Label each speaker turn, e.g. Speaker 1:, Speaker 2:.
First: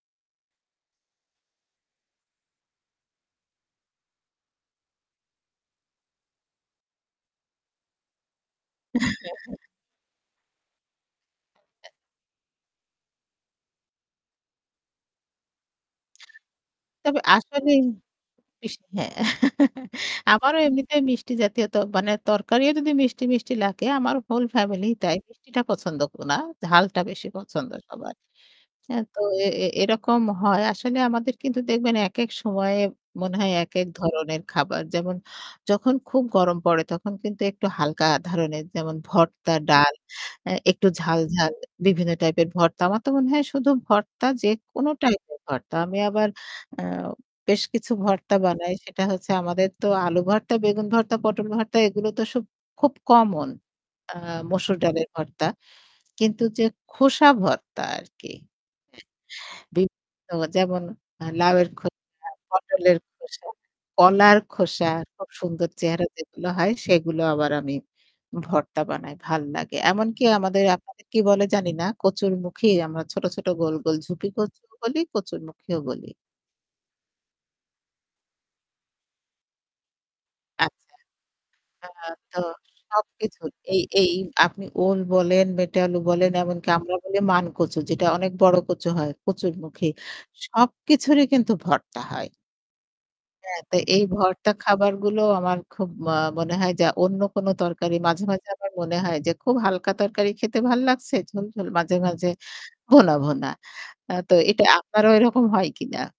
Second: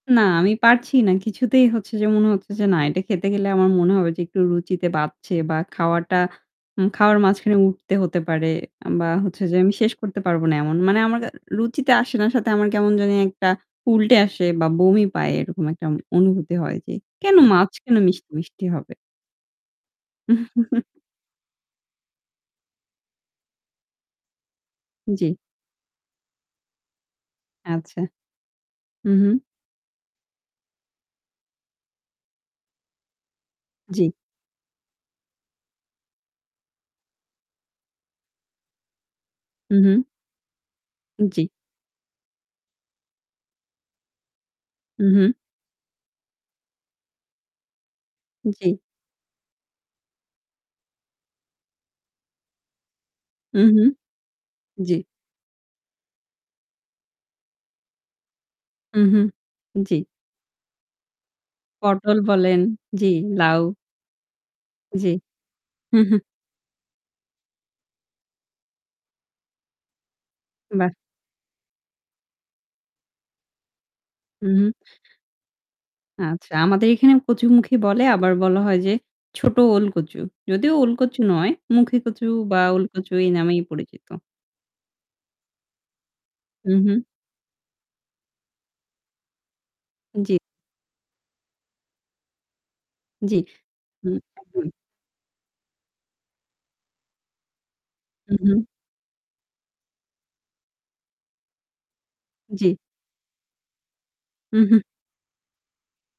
Speaker 1: না, আমি পারছি না। কিছুতেই হচ্ছে যে মনে হচ্ছে যে না এটা খেতে খেলে আমার মনে হবে যে একটু রুচিতে বাঁধছে বা খাওয়াটা হু, খাওয়ার মাঝখানে উঠতে হতে পারে বা হচ্ছে যে আমি শেষ করতে পারবো না এমন। মানে আমার রুচিতে আসে না। সাথে আমার কেমন জানি একটা উল্টে আসে বা বমি পায় এরকম একটা অনুভূতি হয় যে,
Speaker 2: তবে
Speaker 1: "কেন মাছ
Speaker 2: আসলেই
Speaker 1: কেন মিষ্টি, মিষ্টি
Speaker 2: ইশ,
Speaker 1: হবে?"
Speaker 2: হ্যাঁ আমারও এমনিতে মিষ্টি জাতীয়, তো মানে তরকারিও যদি মিষ্টি, মিষ্টি লাগে আমার হোল ফ্যামিলি তাই
Speaker 1: জী।
Speaker 2: মিষ্টিটা পছন্দ না। ঝালটা বেশি পছন্দ
Speaker 1: আচ্ছা।
Speaker 2: সবার। হ্যাঁ
Speaker 1: হু,
Speaker 2: তো
Speaker 1: হু।
Speaker 2: এ এরকম হয় আসলে আমাদের কিন্তু দেখবেন একেক সময়ে মনে হয় একেক
Speaker 1: জী।
Speaker 2: ধরনের খাবার যেমন যখন খুব গরম পড়ে তখন কিন্তু একটু হালকা ধরনের যেমন ভর্তা,
Speaker 1: হু,
Speaker 2: ডাল
Speaker 1: হু।
Speaker 2: একটু
Speaker 1: জী।
Speaker 2: ঝাল-ঝাল বিভিন্ন টাইপের ভর্তা। আমার তো মনে হয় শুধু ভর্তা যেকোনো
Speaker 1: হু, হু।
Speaker 2: টাইপের ভর্তা। আমি আবার আ বেশ কিছু ভর্তা বানাই
Speaker 1: জী।
Speaker 2: সেটা হচ্ছে আমাদের তো আলু ভর্তা, বেগুন ভর্তা, পটল ভর্তা এগুলো তো সব খুব কমন
Speaker 1: হু, হু,
Speaker 2: আ মসুর
Speaker 1: জী।
Speaker 2: ডালের ভর্তা। কিন্তু যে খোসা ভর্তা আরকি
Speaker 1: হু, হু।
Speaker 2: অ্যা
Speaker 1: জী।
Speaker 2: বিভিন্ন যেমন লাউয়ের
Speaker 1: পটল
Speaker 2: খোসা,
Speaker 1: বলেন,
Speaker 2: পটলের
Speaker 1: জী,
Speaker 2: খোসা,
Speaker 1: লাউ।
Speaker 2: কলার খোসা
Speaker 1: জী।
Speaker 2: খুব সুন্দর
Speaker 1: হু,
Speaker 2: চেহারা
Speaker 1: হু।
Speaker 2: যেগুলো হয় সেগুলো আবার আমি ভর্তা বানাই, ভাল লাগে। এমনকি আমাদের
Speaker 1: বাহ!
Speaker 2: আপনাদের কি বলে জানি না 'কচুরমুখী' আমরা ছোট-ছোট গোল, গোল
Speaker 1: হুম,
Speaker 2: 'ঝুপি-কচু'
Speaker 1: হুম।
Speaker 2: বলি, 'কচুরমুখীও' বলি।
Speaker 1: আচ্ছা, আমাদের এখানে 'কচু-মুখি' বলে আবার বলা হয় যে 'ছোট ওল-কচু'। যদিও
Speaker 2: আচ্ছা।
Speaker 1: 'ওল-কচু' নয়
Speaker 2: আ
Speaker 1: 'মুখী-কচু'
Speaker 2: তো
Speaker 1: বা 'ওল-কচু' এই
Speaker 2: সবকিছু।
Speaker 1: নামেই
Speaker 2: এই
Speaker 1: পরিচিত।
Speaker 2: এই আপনি ওল বলেন, মেটে আলু বলেন এমনকি
Speaker 1: হু,
Speaker 2: আমরা
Speaker 1: হু।
Speaker 2: বলি 'মান-কচু' যেটা অনেক বড় কচু হয় 'কচুরমুখি'।
Speaker 1: জী।
Speaker 2: সবকিছুরই কিন্তু ভর্তা হয়।
Speaker 1: জী।
Speaker 2: হ্যাঁ, তো এই
Speaker 1: হু,
Speaker 2: ভর্তা
Speaker 1: হু।
Speaker 2: খাবারগুলো আমার খুব ম মনে হয় যা অন্য কোন তরকারি মাঝে,
Speaker 1: হু,
Speaker 2: মাঝে
Speaker 1: হু।
Speaker 2: আমার মনে হয় যে খুব হালকা তরকারি খেতে ভাল লাগছে। ঝোল, ঝোল মাঝে, মাঝে
Speaker 1: জী।
Speaker 2: ভুনা, ভুনা। তো
Speaker 1: হু,
Speaker 2: এটা
Speaker 1: হু।
Speaker 2: আপনারও ওইরকম হয় কিনা?